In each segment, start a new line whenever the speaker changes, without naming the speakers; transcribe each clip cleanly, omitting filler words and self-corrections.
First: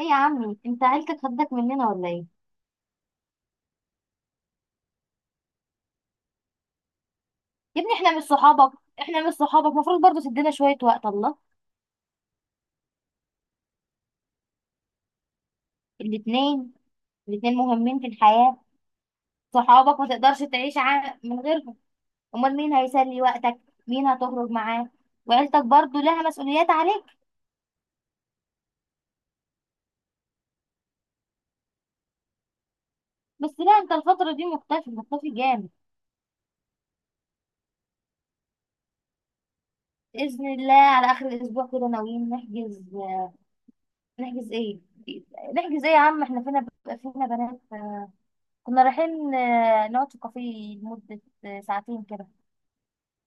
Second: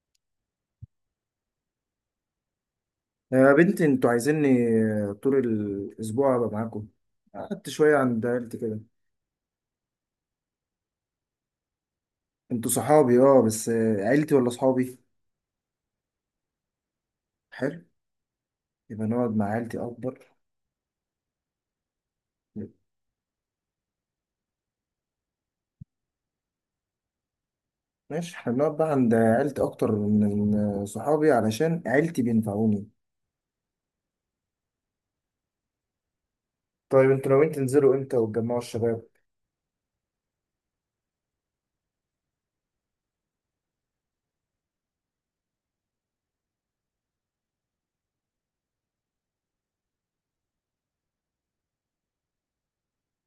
ايه يا عمي، انت عيلتك خدك مننا ولا ايه؟
يا بنتي انتوا عايزيني طول الاسبوع ابقى معاكم. قعدت
يا ابني
شويه
احنا مش
عند عيلتي
صحابك.
كده.
احنا مش صحابك، المفروض برضو تدينا شوية وقت. الله.
انتوا صحابي اه، بس عيلتي ولا صحابي؟
الاتنين الاتنين
حلو،
مهمين في الحياة.
يبقى نقعد مع عيلتي
صحابك ما
اكبر.
تقدرش تعيش من غيرهم. امال مين هيسلي وقتك؟ مين هتخرج معاه؟ وعيلتك برضو لها مسؤوليات عليك.
ماشي، احنا بنقعد بقى عند عيلتي اكتر من صحابي علشان عيلتي بينفعوني.
بس لا، انت الفترة دي مختفي، مختفي جامد.
طيب انتوا ناويين تنزلوا امتى وتجمعوا الشباب؟
بإذن الله على آخر الأسبوع كده ناويين نحجز. نحجز ايه؟ نحجز ايه يا عم، احنا فينا بنات. كنا رايحين نقعد في كافيه لمدة ساعتين كده.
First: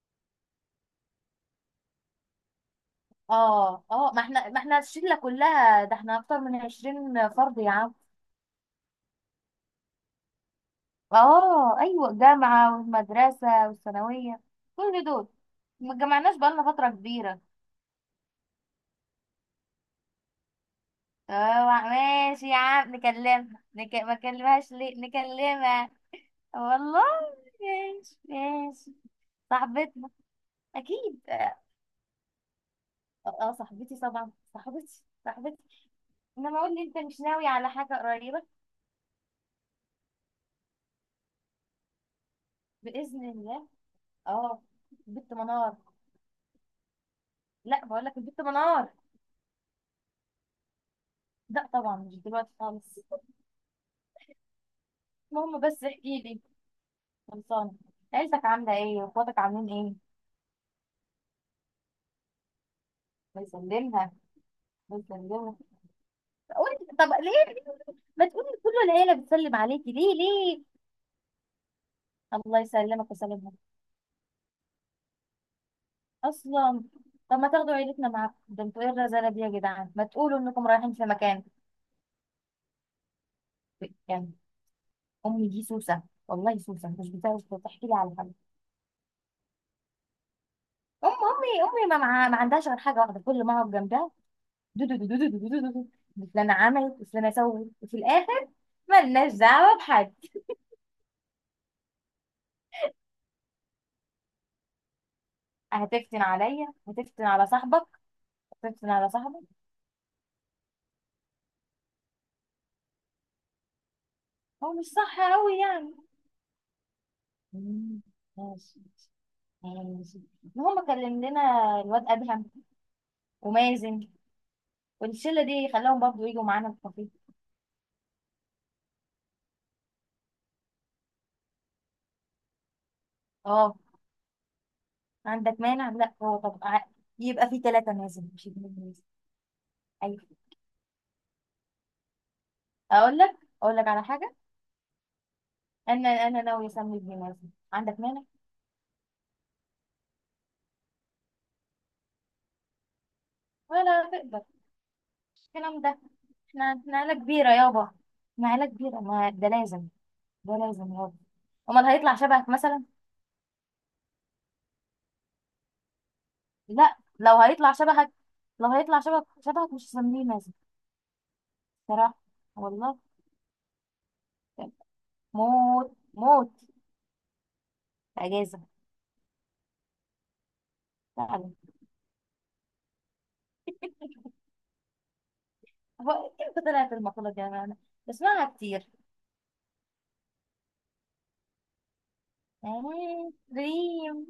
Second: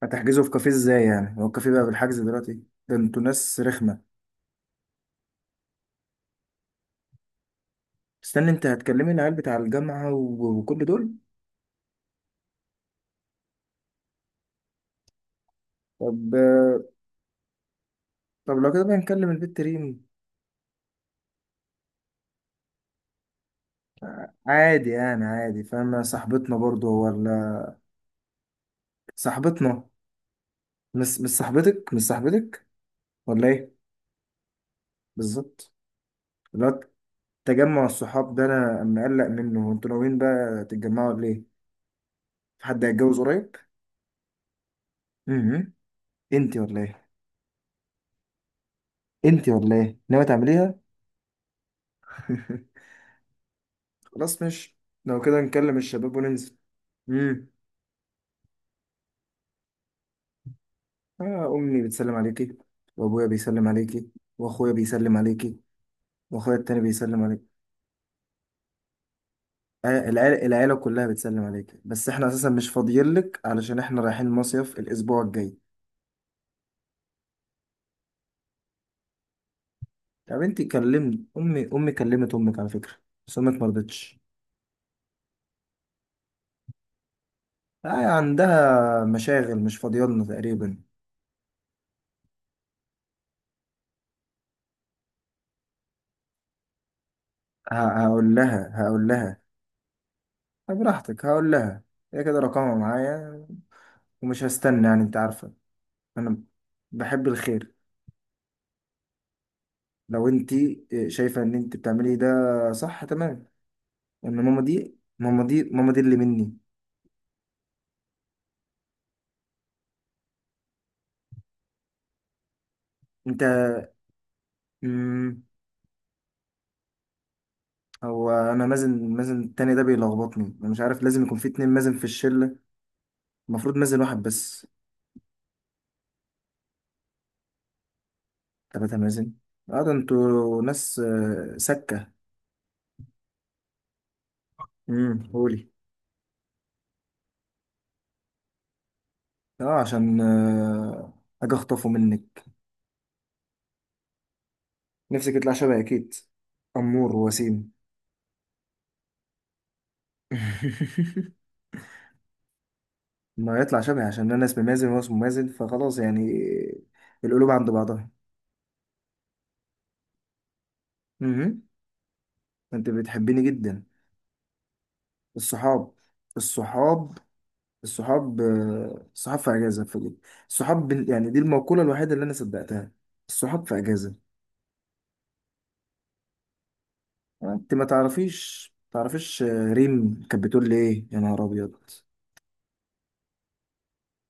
هتحجزوا في كافيه ازاي؟ يعني هو الكافيه بقى بالحجز دلوقتي؟ ده انتوا ناس
اه،
رخمه.
ما احنا الشله كلها، ده احنا اكتر من 20 فرد يا عم.
استنى، انت هتكلمي العيال بتاع الجامعه وكل دول؟
اه ايوه، جامعه والمدرسه والثانويه، كل دول. ما
طب
اتجمعناش بقالنا فتره كبيره.
طب لو كده بقى نكلم البت ريم.
اه ماشي يا عم نكلمها، ما كلمهاش
عادي
ليه؟
يعني، عادي،
نكلمها.
فاهم؟ صاحبتنا
والله.
برضو ولا؟
ماشي ماشي.
صاحبتنا.
صاحبتنا.
مش
اكيد
مش
اه.
صاحبتك، مش صاحبتك ولا ايه؟
صاحبتي طبعا، صاحبتي.
بالظبط.
انما
اللي
اقول
هو
لي، انت مش ناوي على
تجمع
حاجه
الصحاب
قريبه؟
ده انا مقلق منه، انتوا ناويين بقى تتجمعوا ولا ايه؟ في حد هيتجوز
باذن
قريب؟
الله. اه. بنت
امم،
منار.
انتي ولا ايه؟
لا بقول لك البنت منار.
انتي ولا ايه، ناوي تعمليها؟
لا طبعا، مش دلوقتي خالص.
خلاص مش. لو كده
المهم
نكلم
بس
الشباب
احكي لي.
وننزل. امم.
خلصانة. عيلتك عاملة ايه؟ واخواتك عاملين
آه، امي بتسلم عليكي وابويا
ايه؟
بيسلم عليكي
بيسلمها.
واخويا بيسلم
بيسلمها.
عليكي واخويا
قولي
التاني
طب،
بيسلم
ليه
عليكي.
ليه؟ ما تقولي كل العيلة بتسلم عليكي، ليه
العيلة,
ليه؟
العيلة كلها بتسلم عليك، بس احنا اساسا
الله
مش
يسلمك
فاضيين لك
ويسلمها.
علشان احنا رايحين مصيف الاسبوع الجاي.
اصلا. طب ما تاخدوا عيلتنا معاكم، ده انتوا ايه الرزالة دي يا جدعان، ما تقولوا
طب انت
انكم رايحين في
كلمت
مكان.
امي، امي كلمت امك على فكرة، بس امك ما رضتش.
يعني امي دي سوسة. والله سوسة، مش بتعرف تحكي
آه،
لي على حاجة.
عندها مشاغل، مش فاضيالنا تقريبا.
ام امي امي ما, مع- ما عندهاش غير حاجة واحدة، كل ما اقعد جنبها: دو دو دو دو دو دو دو دو دو. فلانة عملت وفلانة سوت، وفي
ه- هقول
الآخر
لها هقول
ملناش
لها
دعوة بحد.
طب براحتك، هقول لها. هي كده رقمها معايا ومش هستنى، يعني انت عارفة
هتفتن
انا
عليا؟ هتفتن
بحب
على
الخير.
صاحبك؟ هتفتن على صاحبك؟
لو انت شايفة ان انت بتعملي ده، صح تمام، ان ماما
هو مش
دي،
صح
ماما
أوي
دي ماما
يعني؟
دي اللي مني.
مم، ماشي. ماشي. المهم كلم لنا الواد أدهم
انت.
ومازن والشلة
مم.
دي، خلاهم برضو يجوا معانا الكافيه.
هو انا مازن التاني ده بيلخبطني، انا مش عارف لازم يكون في اتنين مازن في الشله؟ المفروض
اه
مازن واحد بس.
عندك مانع؟ لا هو طب يبقى في ثلاثة مازن مش اتنين
تلاتة
مازن.
مازن؟ اه ده
أيوة.
انتوا ناس سكه.
أقول لك. أقول لك على حاجة.
امم، قولي.
أنا ناوية أسمي ابني مازن، عندك مانع؟
اه، عشان اجي اخطفه منك.
ولا تقدر.
نفسك يطلع شبهي
الكلام ده.
اكيد.
احنا عيلة
امور
كبيرة
وسيم.
يابا. احنا عيلة كبيرة، ما ده لازم. ده لازم يابا. امال هيطلع شبهك مثلا؟
ما يطلع شبهي عشان انا اسمي مازن وهو اسمه مازن فخلاص يعني،
لا، لو
القلوب عند
هيطلع
بعضها.
شبهك. لو هيطلع شبهك، شبهك مش هسميه مازن.
امم.
صراحة.
انت
والله.
بتحبيني جدا.
موت
الصحاب،
موت.
الصحاب الصحاب
اجازة.
الصحاب في اجازه في دي. الصحاب يعني دي
فعلا.
المقوله الوحيده اللي انا صدقتها. الصحاب في اجازه.
هو امتى طلعت المقولة دي؟ انا
انت
أنا
ما
بسمعها
تعرفيش،
كتير.
تعرفيش ريم كانت بتقول لي ايه يا نهار ابيض.
آه، ريم.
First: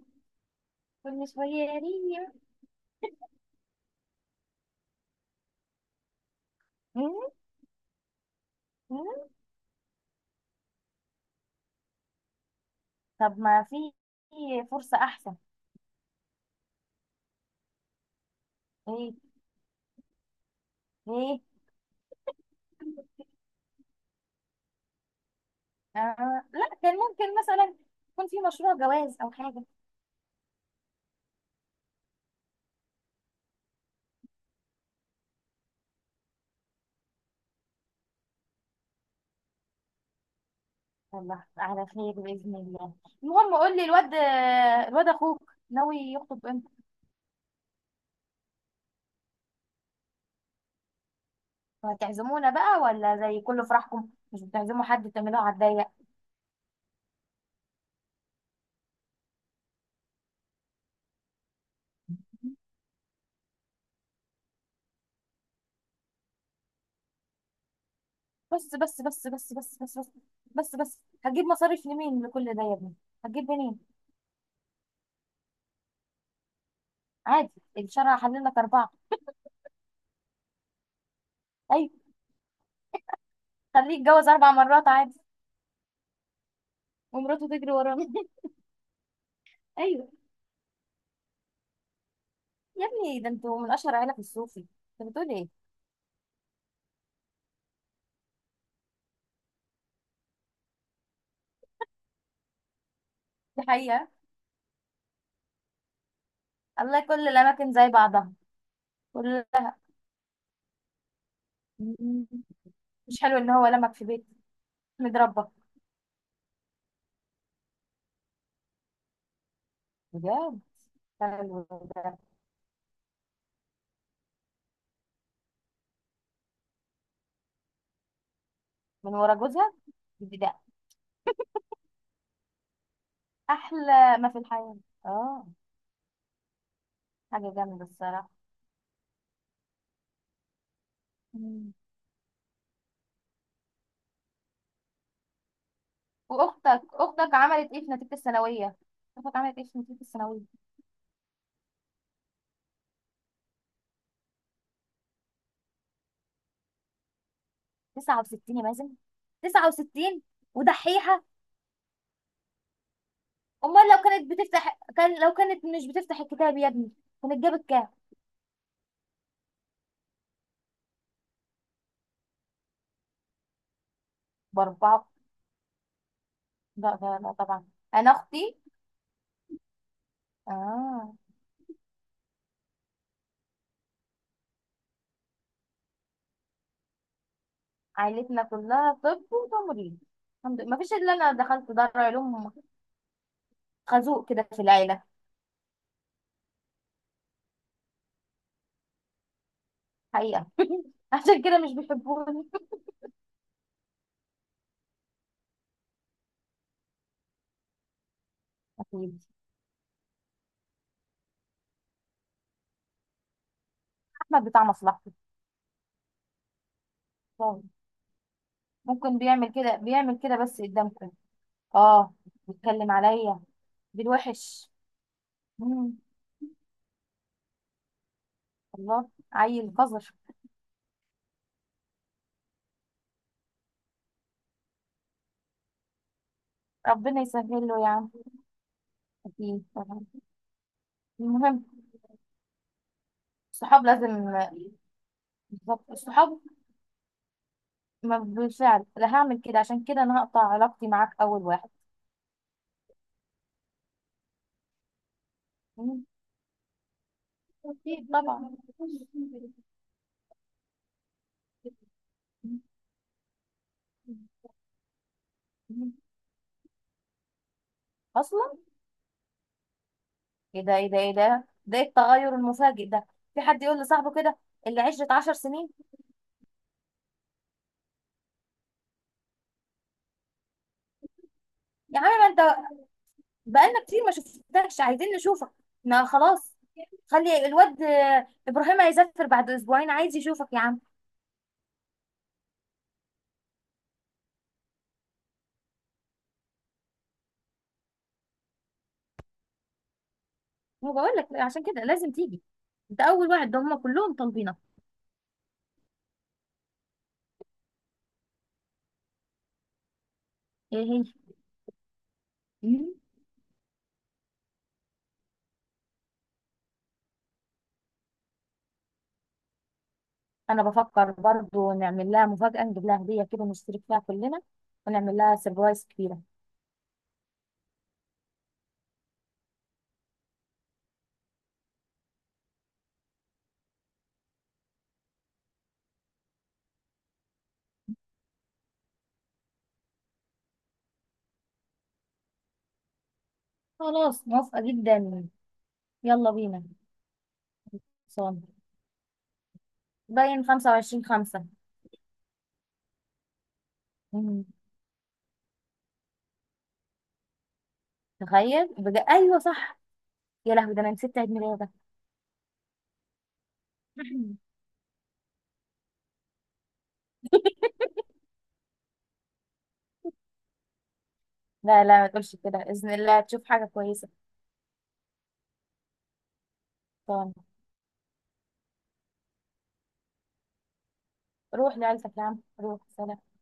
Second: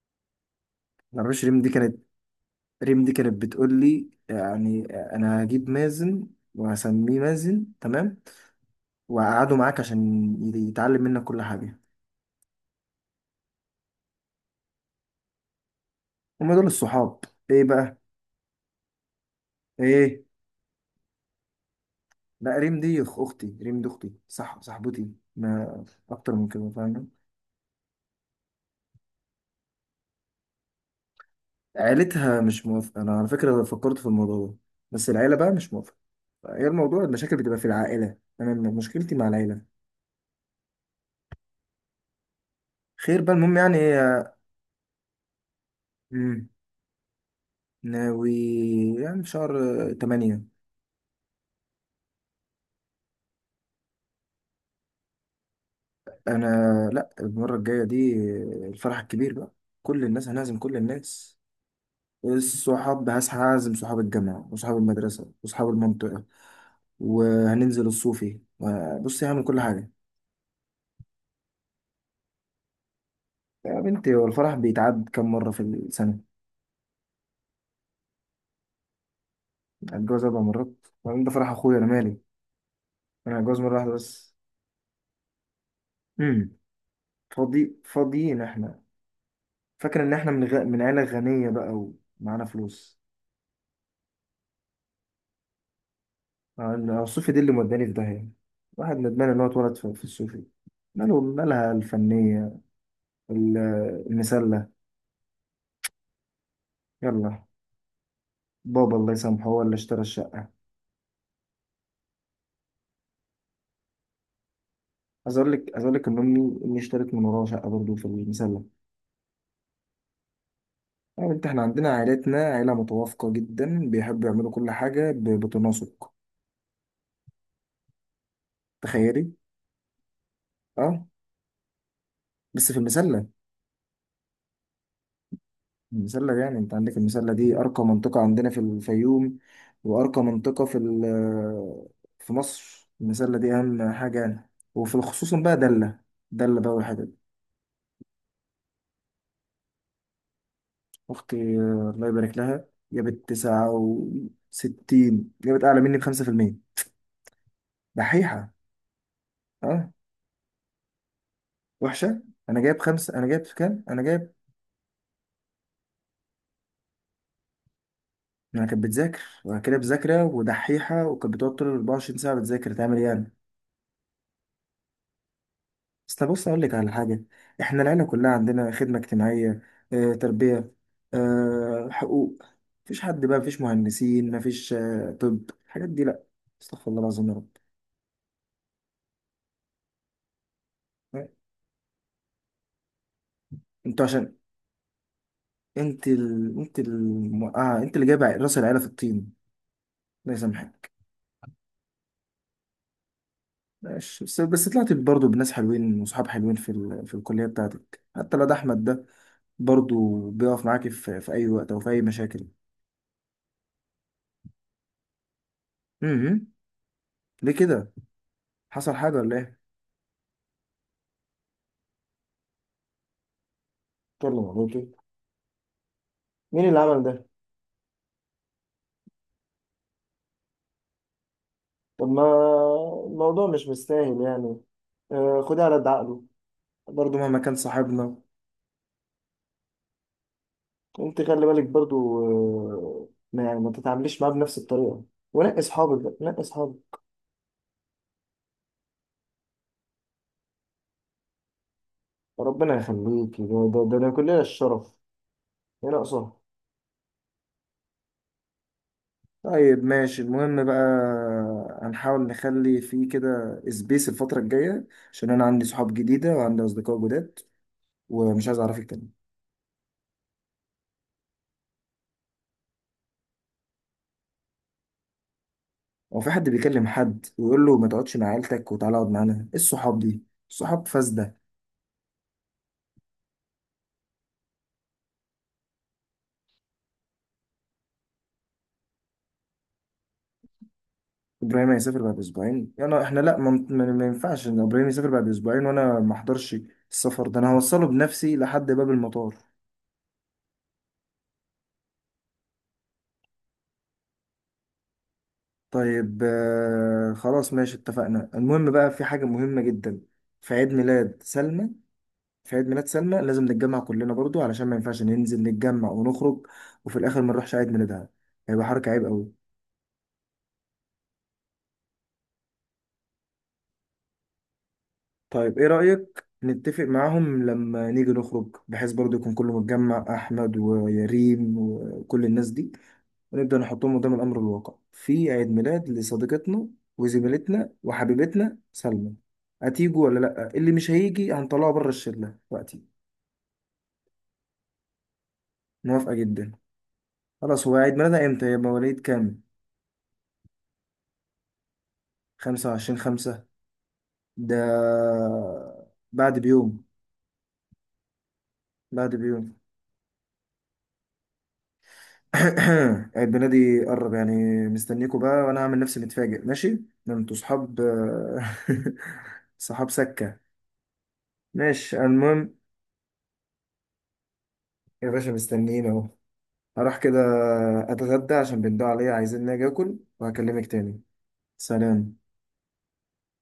ما
كل
تعرفيش ريم دي
شوية
كانت،
ريم.
ريم دي كانت بتقول لي يعني انا هجيب مازن
مم،
وهسميه مازن، تمام؟
مم.
وهقعده معاك عشان يتعلم منك كل حاجه.
طب ما في. فرصة احسن.
هم دول الصحاب. ايه بقى؟
ايه؟
ايه؟
ايه؟
لا ريم دي اختي، ريم دي اختي، صح، صاحبتي ما اكتر
آه.
من كده،
لا كان
فاهم؟
ممكن مثلا يكون في مشروع جواز او حاجة.
عيلتها مش موافقة. أنا على فكرة فكرت في الموضوع ده، بس العيلة بقى مش موافقة. هي الموضوع، المشاكل بتبقى في العائلة، أنا مشكلتي مع العيلة.
يلا على خير بإذن الله.
خير بقى،
المهم
المهم
قول
يعني
لي الواد.
إيه؟
أخوك ناوي يخطب
مم.
امتى؟
ناوي، يعني في شهر تمانية.
هتعزمونا بقى؟ ولا زي كل فرحكم مش بتعزموا حد، تعملوها على الضيق؟
أنا، لأ المرة الجاية دي، الفرح الكبير بقى، كل الناس هنعزم، كل الناس. الصحاب، هسعى أعزم صحاب الجامعة وصحاب المدرسة وصحاب المنطقة، وهننزل الصوفي.
بس بس
بص،
بس
هعمل
بس بس
كل حاجة.
بس بس بس بس. هتجيب مصاريف لمين لكل ده يا ابني؟ هتجيب
يا
منين؟
بنتي هو الفرح بيتعاد كم مرة في السنة؟
عادي. الشرع حلل لك أربعة.
هتجوز أربع مرات؟ وبعدين ده فرح أخويا، أنا
أيوة.
مالي؟ أنا هتجوز مرة واحدة
خليك اتجوز
بس.
4 مرات عادي،
امم.
ومراته تجري
فاضي،
ورانا.
فاضيين إحنا؟ فاكر
أيوة.
إن إحنا من عيلة غنية بقى ومعانا
يا
فلوس؟
ابني ده انتوا من أشهر عيلة في الصوفي، انت بتقول ايه؟
أنا الصوفي دي اللي موداني في داهية. واحد ندمان إن هو اتولد في الصوفي. ماله مالها الفنية؟ ال-
دي حقيقة.
المسلة.
الله، كل
يلا.
الأماكن زي بعضها.
بابا الله يسامحه هو اللي
كلها.
اشترى الشقة.
مش حلو ان هو لمك في بيت،
عايز
متربى؟
أقول لك، عايز أقول لك إن أمي، أمي اشترت من وراها شقة برضه في المسلة.
بجد.
يا بنت إحنا
حلو
عندنا
ده.
عائلتنا عائلة متوافقة جدا، بيحبوا يعملوا كل حاجة بتناسق.
من
تخيلي.
ورا جوزها. دي ده
اه، بس في المسلة.
احلى ما في الحياة. اه.
المسلة يعني، انت عندك المسلة
حاجة
دي
جامدة
ارقى منطقة
الصراحة.
عندنا في الفيوم، وارقى منطقة في ال-
مم.
آه، في مصر. المسلة دي اهم حاجة يعني، وفي الخصوص بقى دلة. دلة بقى
واختك،
والحاجات دي.
عملت ايه في نتيجة الثانوية؟ اختك عملت ايه في نتيجة الثانوية؟
اختي الله يبارك لها، جابت تسعة وستين، جابت اعلى مني بخمسة في المية. دحيحة.
69 يا مازن.
اه،
69. ودحيحة.
وحشة. انا جايب خمسة، انا جايب كام،
امال
انا
لو
جايب.
كانت بتفتح، كان، لو كانت مش بتفتح الكتاب يا ابني، كانت جابت كام؟
انا كانت بتذاكر، وأنا كده بذاكرة، ودحيحة، وكانت بتقعد طول 24 ساعة بتذاكر، تعمل إيه يعني؟
باربعة.
بس بص اقول لك على
لا لا
حاجه.
لا طبعا.
احنا العيله
انا
كلها
اختي،
عندنا خدمه اجتماعيه، اه، تربيه،
اه،
اه، حقوق. مفيش حد بقى، مفيش مهندسين، مفيش، اه طب الحاجات دي لا. استغفر الله العظيم يا رب.
عائلتنا كلها طب وتمريض. الحمد لله مفيش الا انا دخلت دار علوم.
انتوا
خازوق
عشان،
كده في العيله.
اه انت اللي جايب راس العيله في الطين. الله
حقيقه.
يسامحك.
عشان كده مش بيحبوني.
ماشي، بس طلعت برضه بناس حلوين وصحاب حلوين في الكليه بتاعتك. حتى لو ده احمد ده،
اكيد.
برضه بيقف معاكي في اي وقت او في اي مشاكل.
احمد بتاع مصلحته.
امم. ليه
طبعاً.
كده؟ حصل حاجه
ممكن.
ولا
بيعمل
ايه؟
كده بيعمل كده بس قدامكم. اه. بيتكلم عليا بالوحش.
والله.
مم.
مين اللي عمل ده؟
الله، عيل قذر.
طب ما الموضوع مش مستاهل يعني، خدها على قد عقله. برضه
ربنا
مهما كان
يسهل له يا عم.
صاحبنا.
اكيد طبعاً.
انت خلي بالك
المهم.
برضه، ما يعني ما
الصحاب
تتعامليش
لازم.
معاه بنفس الطريقة. ونقي
بالظبط
اصحابك بقى،
الصحاب.
نقي اصحابك.
ما بالفعل لا هعمل كده، عشان كده انا هقطع علاقتي معاك اول واحد.
ربنا يخليك، ده، ده كلنا الشرف. ايه ناقصها؟
أكيد طبعا.
طيب ماشي، المهم بقى هنحاول نخلي فيه كده سبيس الفترة الجاية، عشان أنا عندي صحاب جديدة وعندي أصدقاء جداد،
اصلا.
ومش عايز أعرفك تاني.
ايه ده إيه التغير المفاجئ ده؟ في حد يقول لصاحبه كده؟ اللي 10 سنين.
هو في حد بيكلم حد ويقول له ما تقعدش مع عيلتك وتعالى اقعد معانا؟ ايه الصحاب دي؟ الصحاب فاسده.
يا عم ما انت، بقالنا كتير ما شفتكش، عايزين نشوفك. ما خلاص. خلي الواد ابراهيم هيسافر بعد اسبوعين، عايز يشوفك يا عم.
ابراهيم هيسافر بعد اسبوعين؟ انا، احنا، لا ما ينفعش ان ابراهيم يسافر بعد اسبوعين وانا ما احضرش. السفر ده انا هوصله بنفسي لحد باب المطار.
ما بقول لك عشان كده لازم تيجي. انت اول واحد، ده هم كلهم طالبينك.
طيب آه خلاص ماشي، اتفقنا. المهم بقى، في حاجه مهمه جدا، في عيد
ايه هي؟
ميلاد سلمى. في عيد ميلاد
مم.
سلمى لازم نتجمع كلنا برضو، علشان ما ينفعش ننزل نتجمع ونخرج وفي الاخر ما نروحش عيد ميلادها، هيبقى حركه عيب قوي.
انا بفكر برضو نعمل لها مفاجأة، نجيب لها هدية كده نشترك فيها كلنا، ونعمل لها
طيب ايه
سربرايز كبيرة.
رأيك نتفق معاهم لما نيجي نخرج، بحيث برضو يكون كله متجمع، احمد ويريم وكل الناس دي، ونبدأ نحطهم قدام الامر الواقع في عيد ميلاد لصديقتنا وزميلتنا وحبيبتنا سلمى. هتيجوا ولا لا؟ اللي مش هيجي هنطلعه بره الشلة وقتي.
خلاص موافقة جدا.
موافقة
يلا
جدا.
بينا.
خلاص، هو عيد ميلادها
صون.
امتى، يبقى مواليد كام؟
باين 25/5.
25 5.
مم.
ده بعد بيوم،
تخيل.
بعد
أيوة
بيوم.
صح. يا لهوي، ده أنا نسيت عيد ميلادك.
البنادق دي قرب يعني. مستنيكوا بقى، وانا هعمل نفسي متفاجئ. ماشي، ده انتوا صحاب. صحاب سكة.
لا
ماشي،
لا، ما تقولش
المهم.
كده، بإذن الله تشوف حاجة كويسة.
يا باشا مستنيين اهو. هروح كده
صون.
اتغدى عشان بندوا عليا، عايزين اجي اكل، وهكلمك تاني.
روح لعيلتك يا
سلام.
عم، روح. سلام.